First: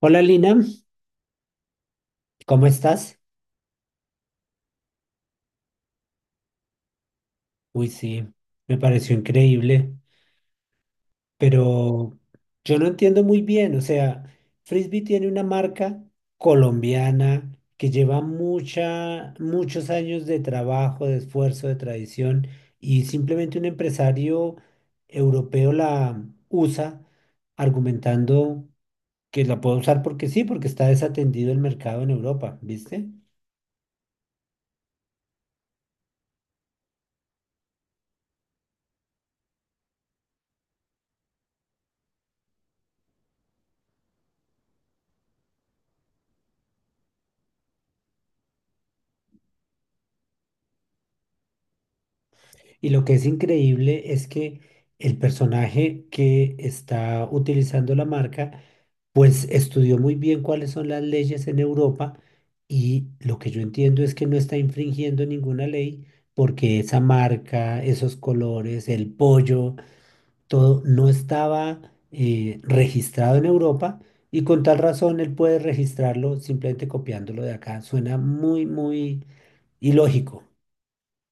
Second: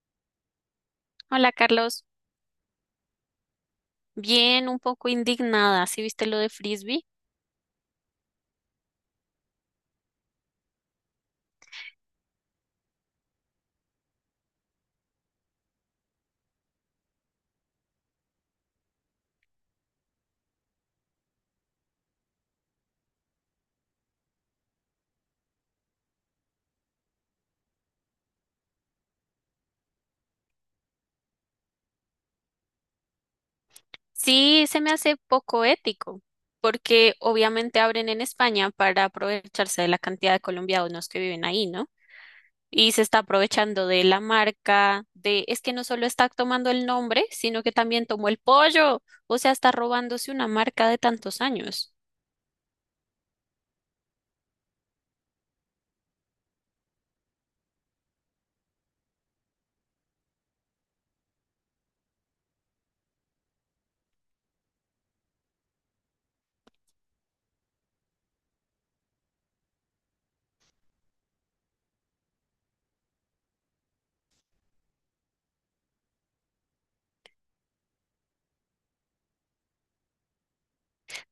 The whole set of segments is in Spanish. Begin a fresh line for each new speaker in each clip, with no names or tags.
Hola Lina,
Hola Carlos,
¿cómo estás?
bien, un poco indignada, ¿sí viste lo de Frisbee?
Uy, sí, me pareció increíble, pero yo no entiendo muy bien, o sea, Frisbee tiene una marca colombiana que lleva muchos años de trabajo, de esfuerzo, de tradición, y simplemente un empresario europeo la usa argumentando que la puede usar porque sí, porque está desatendido el mercado en Europa, ¿viste?
Sí, se me hace poco ético, porque obviamente abren en España para aprovecharse de la cantidad de colombianos que viven ahí, ¿no? Y se está aprovechando de la marca, de, es que no solo está tomando el nombre, sino que también tomó el pollo, o sea, está robándose una marca de tantos años.
Y lo que es increíble es que el personaje que está utilizando la marca, pues estudió muy bien cuáles son las leyes en Europa y lo que yo entiendo es que no está infringiendo ninguna ley porque esa marca, esos colores, el pollo, todo no estaba registrado en Europa y con tal razón él puede registrarlo simplemente copiándolo de acá. Suena muy ilógico.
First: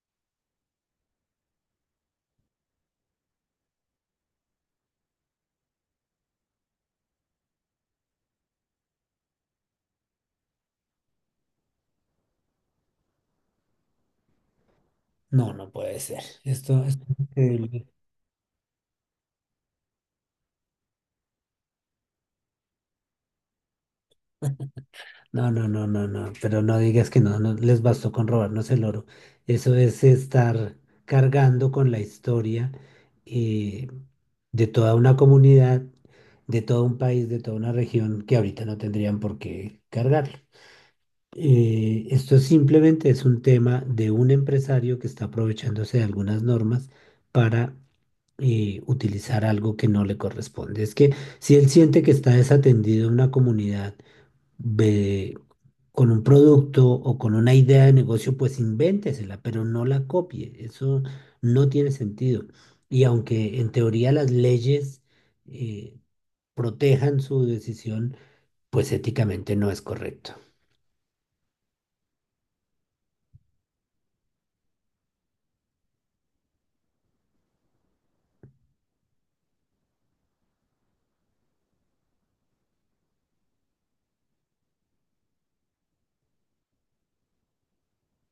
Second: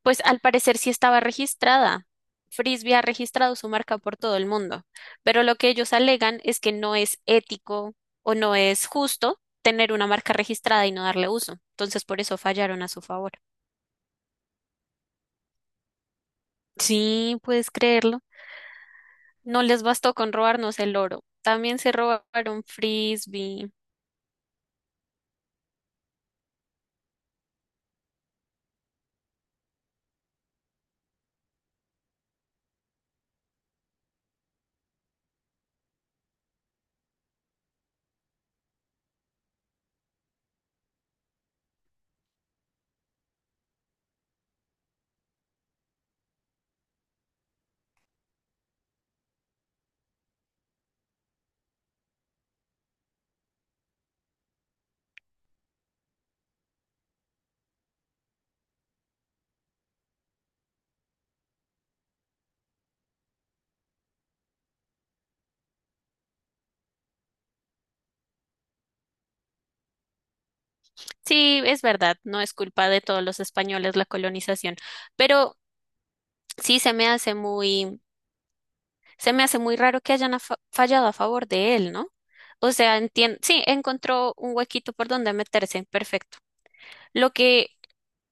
Pues al parecer sí estaba registrada. Frisbee ha registrado su marca por todo el mundo, pero lo que ellos alegan es que no es ético o no es justo tener una marca registrada y no darle uso. Entonces por eso fallaron a su favor.
No, no puede ser. Esto es
Sí, puedes
increíble.
creerlo. No les bastó con robarnos el oro. También se robaron Frisbee.
No, no, no, no, no, pero no digas que no, no les bastó con robarnos el oro. Eso es estar cargando con la historia eh, de toda una comunidad, de todo un país, de toda una región que ahorita no tendrían por qué cargarlo. Esto simplemente es un tema de un empresario que está aprovechándose de algunas normas para utilizar algo que no le corresponde. Es que si él siente que está desatendido en una comunidad, ve, con un producto o con una idea de negocio, pues invéntesela, pero no la copie. Eso no tiene sentido. Y aunque en teoría las leyes eh, protejan su decisión, pues éticamente no es correcto.
Sí, es verdad, no es culpa de todos los españoles la colonización, pero sí se me hace muy. Se me hace muy raro que hayan fallado a favor de él, ¿no? O sea, sí, encontró un huequito por donde meterse, perfecto. Lo que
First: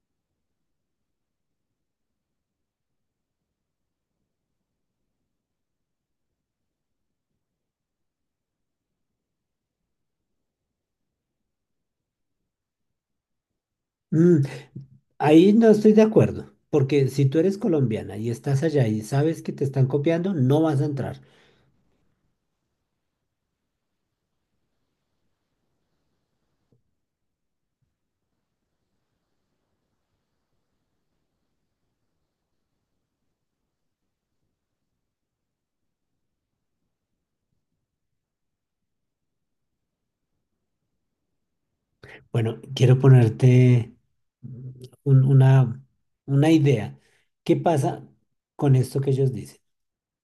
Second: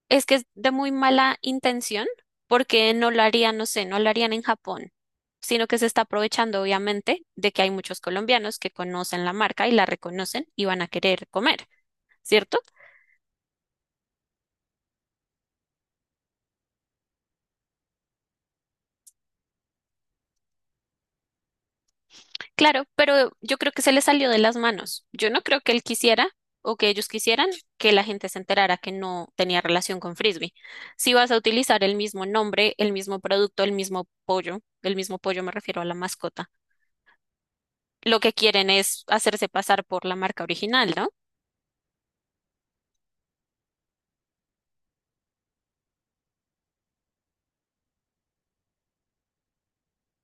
es que es de muy mala intención, porque no lo harían, no sé, no lo harían en Japón, sino que se está aprovechando, obviamente, de que hay muchos colombianos que conocen la marca y la reconocen y van a querer comer, ¿cierto?
Mm, ahí no estoy de acuerdo, porque si tú eres colombiana y estás allá y sabes que te están copiando, no vas a entrar.
Claro, pero yo creo que se le salió de las manos. Yo no creo que él quisiera o que ellos quisieran que la gente se enterara que no tenía relación con Frisbee. Si vas a utilizar el mismo nombre, el mismo producto, el mismo pollo me refiero a la mascota, lo que quieren es hacerse pasar por la marca original, ¿no?
Bueno, quiero ponerte mm, un- una, una idea. ¿Qué pasa con esto que ellos dicen?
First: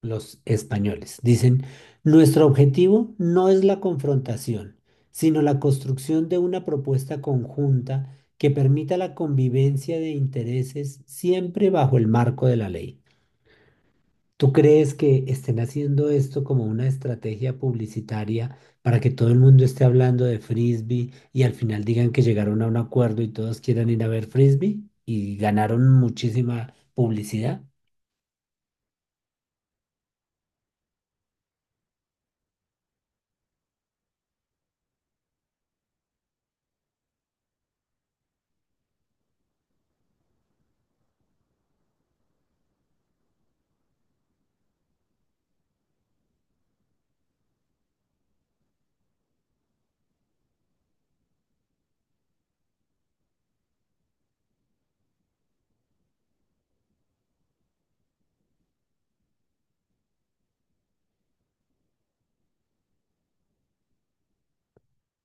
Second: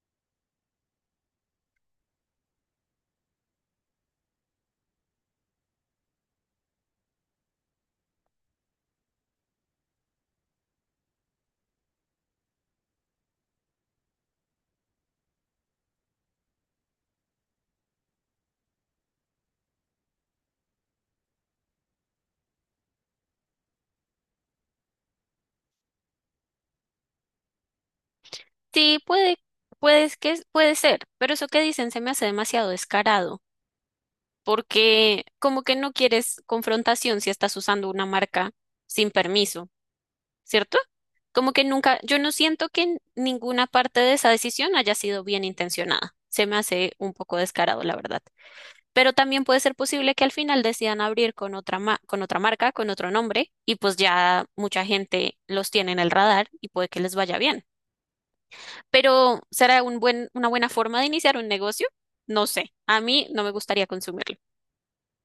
Los españoles. Dicen, nuestro objetivo no es la confrontación, sino la construcción de una propuesta conjunta que permita la convivencia de intereses siempre bajo el marco de la ley. ¿Tú crees que estén haciendo esto como una estrategia publicitaria para que todo el mundo esté hablando de frisbee y al final digan que llegaron a un acuerdo y todos quieran ir a ver frisbee y ganaron muchísima publicidad?
Sí, puede, puede que, puede ser, pero eso que dicen se me hace demasiado descarado, porque como que no quieres confrontación si estás usando una marca sin permiso. ¿Cierto? Como que nunca, yo no siento que en ninguna parte de esa decisión haya sido bien intencionada. Se me hace un poco descarado, la verdad. Pero también puede ser posible que al final decidan abrir con otra con otra marca, con otro nombre, y pues ya mucha gente los tiene en el radar y puede que les vaya bien. Pero ¿será un buen, una buena forma de iniciar un negocio? No sé. A mí no me gustaría consumirlo.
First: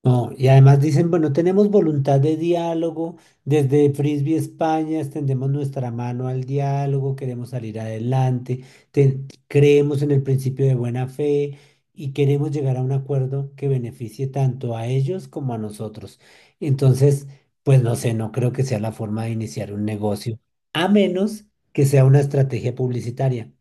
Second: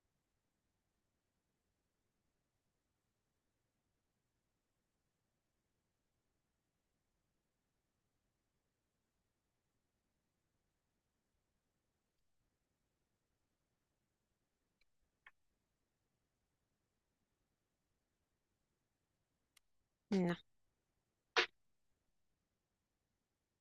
No, y además dicen, bueno, tenemos voluntad de diálogo, desde Frisbee España extendemos nuestra mano al diálogo, queremos salir adelante, creemos en el principio de buena fe y queremos llegar a un acuerdo que beneficie tanto a ellos como a nosotros. Entonces, pues no sé, no creo que sea la forma de iniciar un
No,
negocio, a menos que sea una estrategia publicitaria.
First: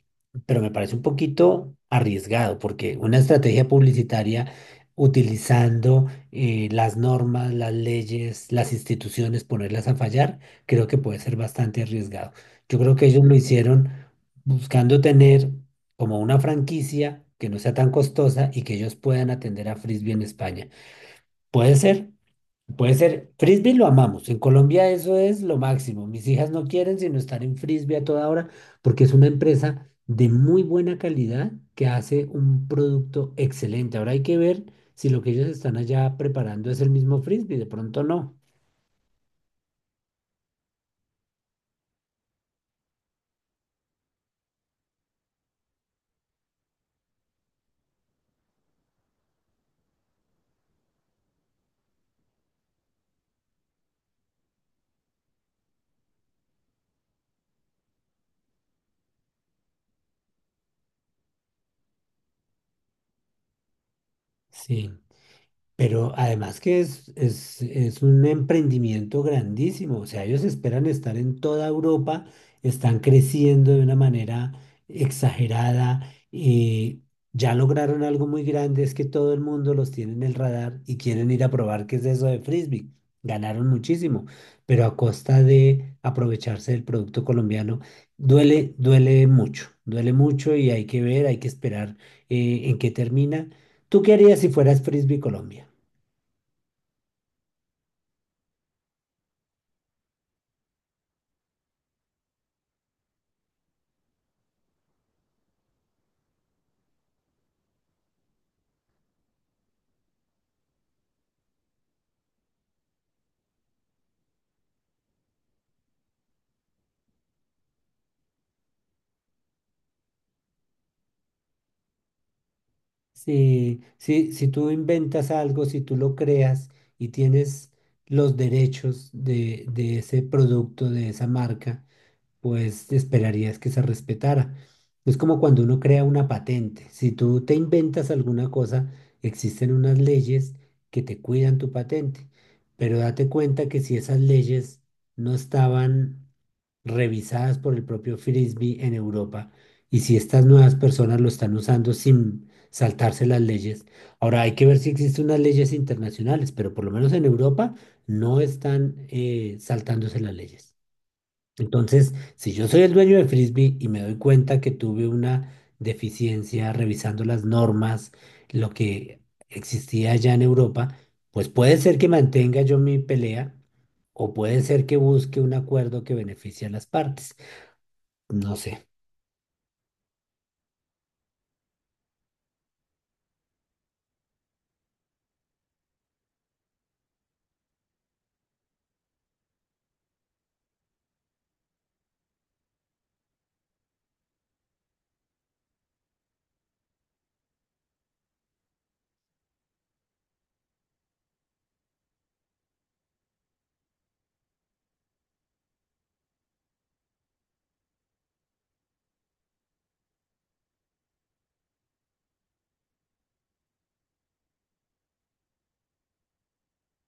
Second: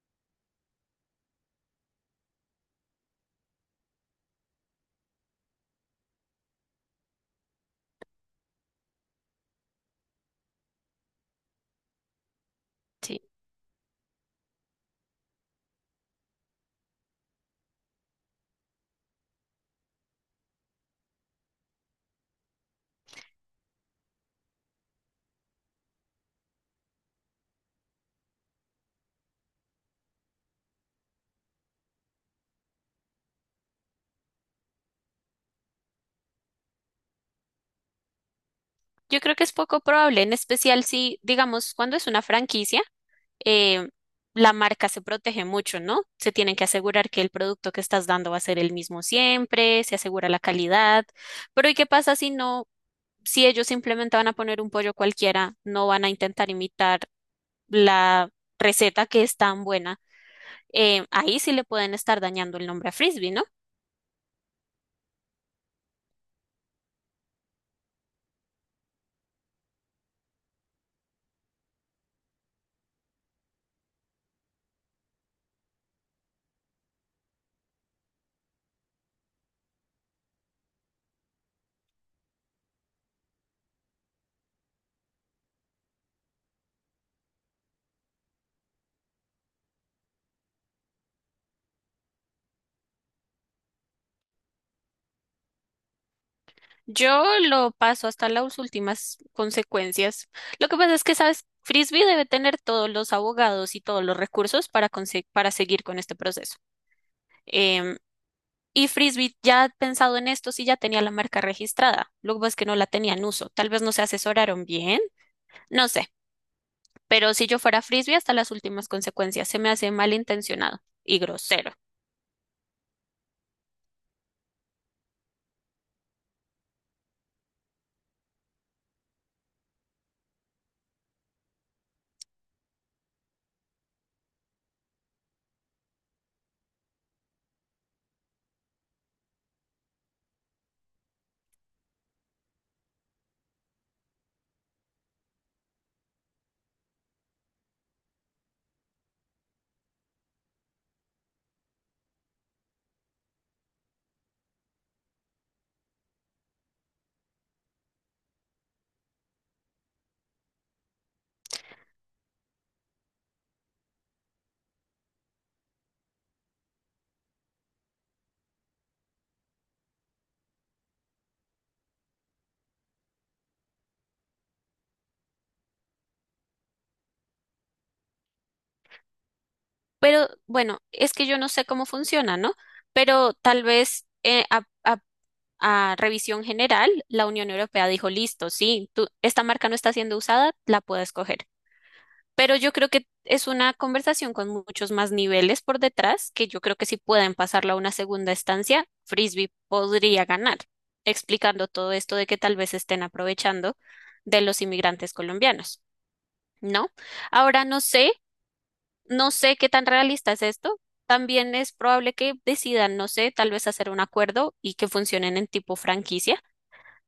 Pero me parece un poquito arriesgado, porque una estrategia publicitaria utilizando las normas, las leyes, las instituciones, ponerlas a fallar, creo que puede ser bastante arriesgado. Yo creo que
sí.
ellos lo hicieron buscando tener como una franquicia que no sea tan costosa y que ellos puedan atender a Frisbee en España. ¿Puede ser? Puede ser, frisbee lo amamos. En Colombia eso es lo máximo. Mis hijas no quieren sino estar en frisbee a toda hora porque es una empresa de muy buena calidad que hace un producto excelente. Ahora hay que ver si lo que ellos están allá preparando es el mismo frisbee. De pronto no.
Yo creo que es poco probable, en especial si, digamos, cuando es una franquicia. eh, la marca se protege mucho, ¿no? Se tienen que asegurar que el producto que estás dando va a ser el mismo siempre, se asegura la calidad. Pero ¿y qué pasa si no, si ellos simplemente van a poner un pollo cualquiera, no van a intentar imitar la receta que es tan buena? Ahí sí le pueden estar dañando el nombre a Frisbee, ¿no?
Sí. Pero además que es un emprendimiento grandísimo, o sea, ellos esperan estar en toda Europa, están creciendo de una manera exagerada y ya lograron algo muy grande, es que todo el mundo los tiene en el radar y quieren ir a probar qué es eso de frisbee. Ganaron muchísimo, pero a costa de aprovecharse del producto colombiano, duele, duele mucho y hay que ver, hay que esperar en qué termina. ¿Tú qué harías si fueras Frisbee Colombia?
Yo lo paso hasta las últimas consecuencias. Lo que pasa es que, ¿sabes? Frisbee debe tener todos los abogados y todos los recursos para, para seguir con este proceso. Em, Y Frisbee ya ha pensado en esto si ya tenía la marca registrada. Lo que pasa es que no la tenía en uso. Tal vez no se asesoraron bien, no sé. Pero si yo fuera Frisbee hasta las últimas consecuencias, se me hace malintencionado y grosero.
Sí, sí, si tú inventas algo, si tú lo creas y tienes los derechos de ese producto, de esa marca, pues esperarías que se respetara. Es como cuando uno crea una patente. Si tú te inventas alguna cosa, existen unas leyes que te cuidan tu patente, pero date cuenta que si esas leyes no estaban revisadas por el propio Frisbee en Europa y si estas nuevas personas lo están usando sin saltarse las leyes, ahora hay que ver si existen unas leyes internacionales, pero por lo menos en Europa no están saltándose las leyes. Entonces, si yo soy el dueño de Frisbee y me doy cuenta que tuve una deficiencia revisando las normas, lo que existía allá en Europa, pues puede ser que mantenga yo mi pelea o puede ser que busque un acuerdo que beneficie a las partes. No sé.
Pero bueno, es que yo no sé cómo funciona, ¿no? Pero tal vez a revisión general, la Unión Europea dijo, listo, sí, tú, esta marca no está siendo usada, la puedes coger. Pero yo creo que es una conversación con muchos más niveles por detrás, que yo creo que si pueden pasarla a una segunda estancia, Frisbee podría ganar, explicando todo esto de que tal vez estén aprovechando de los inmigrantes colombianos, ¿no? Ahora no sé, no sé qué tan realista es esto. También es probable que decidan, no sé, tal vez hacer un acuerdo y que funcionen en tipo franquicia,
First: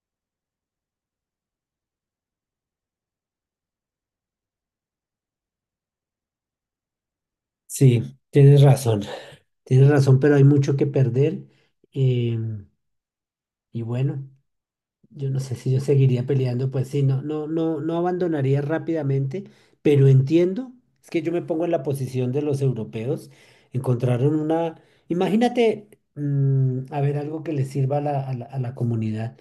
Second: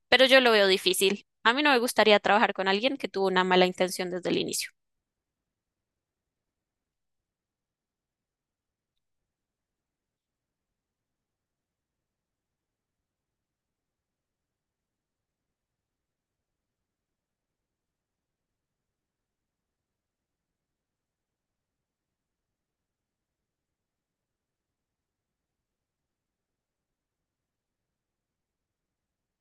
pero yo lo veo difícil. A mí no me gustaría trabajar con alguien que tuvo una mala intención desde el inicio.
Sí, tienes razón. Tienes razón, pero hay mucho que perder. em, y bueno. Yo no sé si yo seguiría peleando, pues sí, no, no, no, no abandonaría rápidamente, pero entiendo, es que yo me pongo en la posición de los europeos, encontraron una, imagínate, mm, a ver, algo que les sirva a a la comunidad.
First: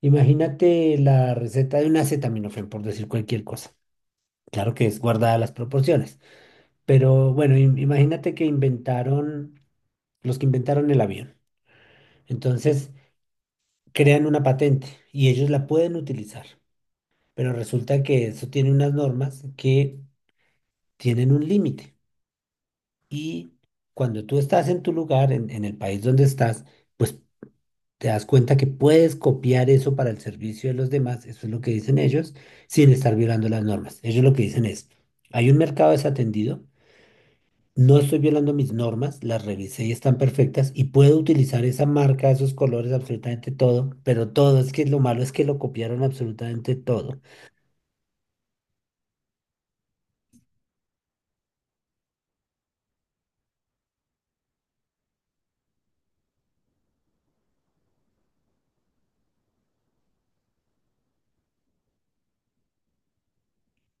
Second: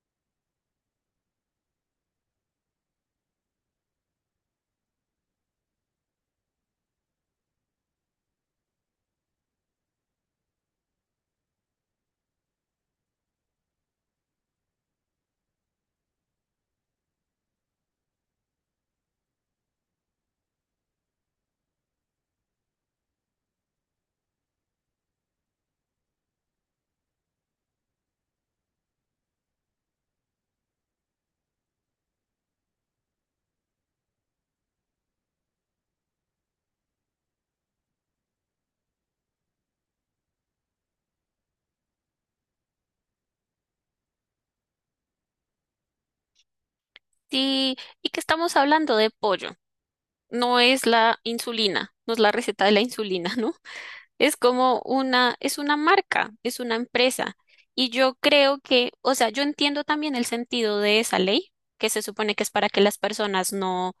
Imagínate la receta de un acetaminofén, por decir cualquier cosa. Claro que es guardada las proporciones, pero bueno, imagínate que inventaron, los que inventaron el avión. Entonces, crean una patente y ellos la pueden utilizar. Pero resulta que eso tiene unas normas que tienen un límite. Y cuando tú estás en tu lugar, en el país donde estás, pues te das cuenta que puedes copiar eso para el servicio de los demás, eso es lo que dicen ellos, sin estar violando las normas. Ellos lo que dicen es, hay un mercado desatendido, no estoy violando mis normas, las revisé y están perfectas, y puedo utilizar esa marca, esos colores, absolutamente todo, pero todo, es que lo malo es que lo copiaron absolutamente todo.
Sí, y que estamos hablando de pollo. No es la insulina, no es la receta de la insulina, ¿no? Es como una, es una marca, es una empresa. Y yo creo que, o sea, yo entiendo también el sentido de esa ley, que se supone que es para que las personas no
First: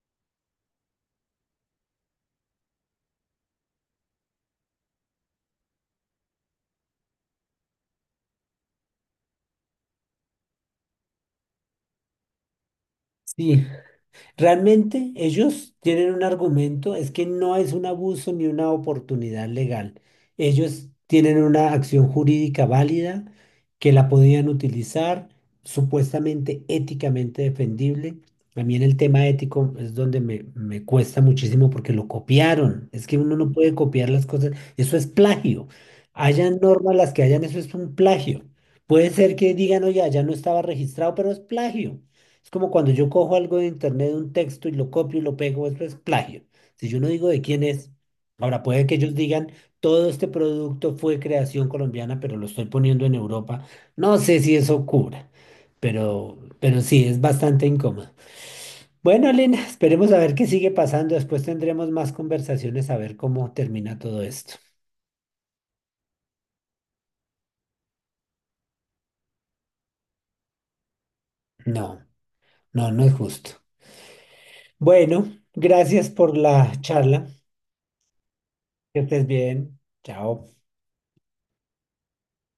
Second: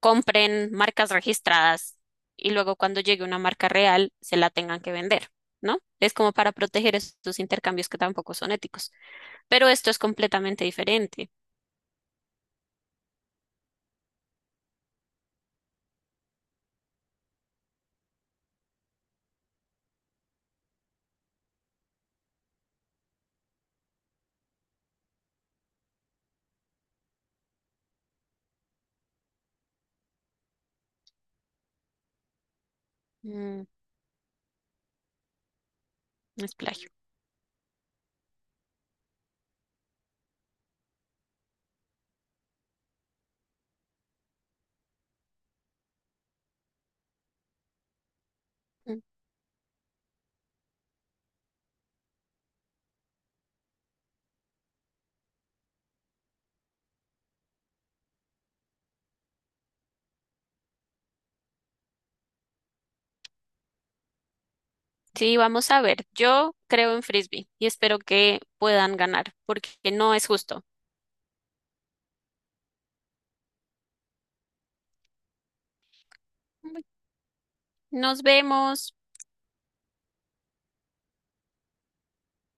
compren marcas registradas y luego cuando llegue una marca real se la tengan que vender, ¿no? Es como para proteger estos intercambios que tampoco son éticos. Pero esto es completamente diferente.
Sí, realmente ellos tienen un argumento, es que no es un abuso ni una oportunidad legal. Ellos tienen una acción jurídica válida que la podían utilizar, supuestamente éticamente defendible. A mí en el tema ético es donde me cuesta muchísimo porque lo copiaron. Es que uno no
Mm,
puede copiar las cosas. Eso es plagio.
es
Hayan
plagio.
normas las que hayan, eso es un plagio. Puede ser que digan, oye, ya no estaba registrado, pero es plagio. Es como cuando yo cojo algo de internet, un texto y lo copio y lo pego, eso es plagio. Si yo no digo de quién es, ahora puede que
Mm.
ellos digan, todo este producto fue creación colombiana, pero lo estoy poniendo en Europa. No sé si eso cubra, pero sí, es bastante incómodo. Bueno, Lina, esperemos a ver qué sigue pasando. Después tendremos más conversaciones a ver cómo termina todo esto.
Sí, vamos a ver. Yo creo en Frisbee y espero que puedan ganar porque no es justo.
No, no, no es justo. Bueno, gracias por la charla.
Nos vemos.
Que estés bien. Chao.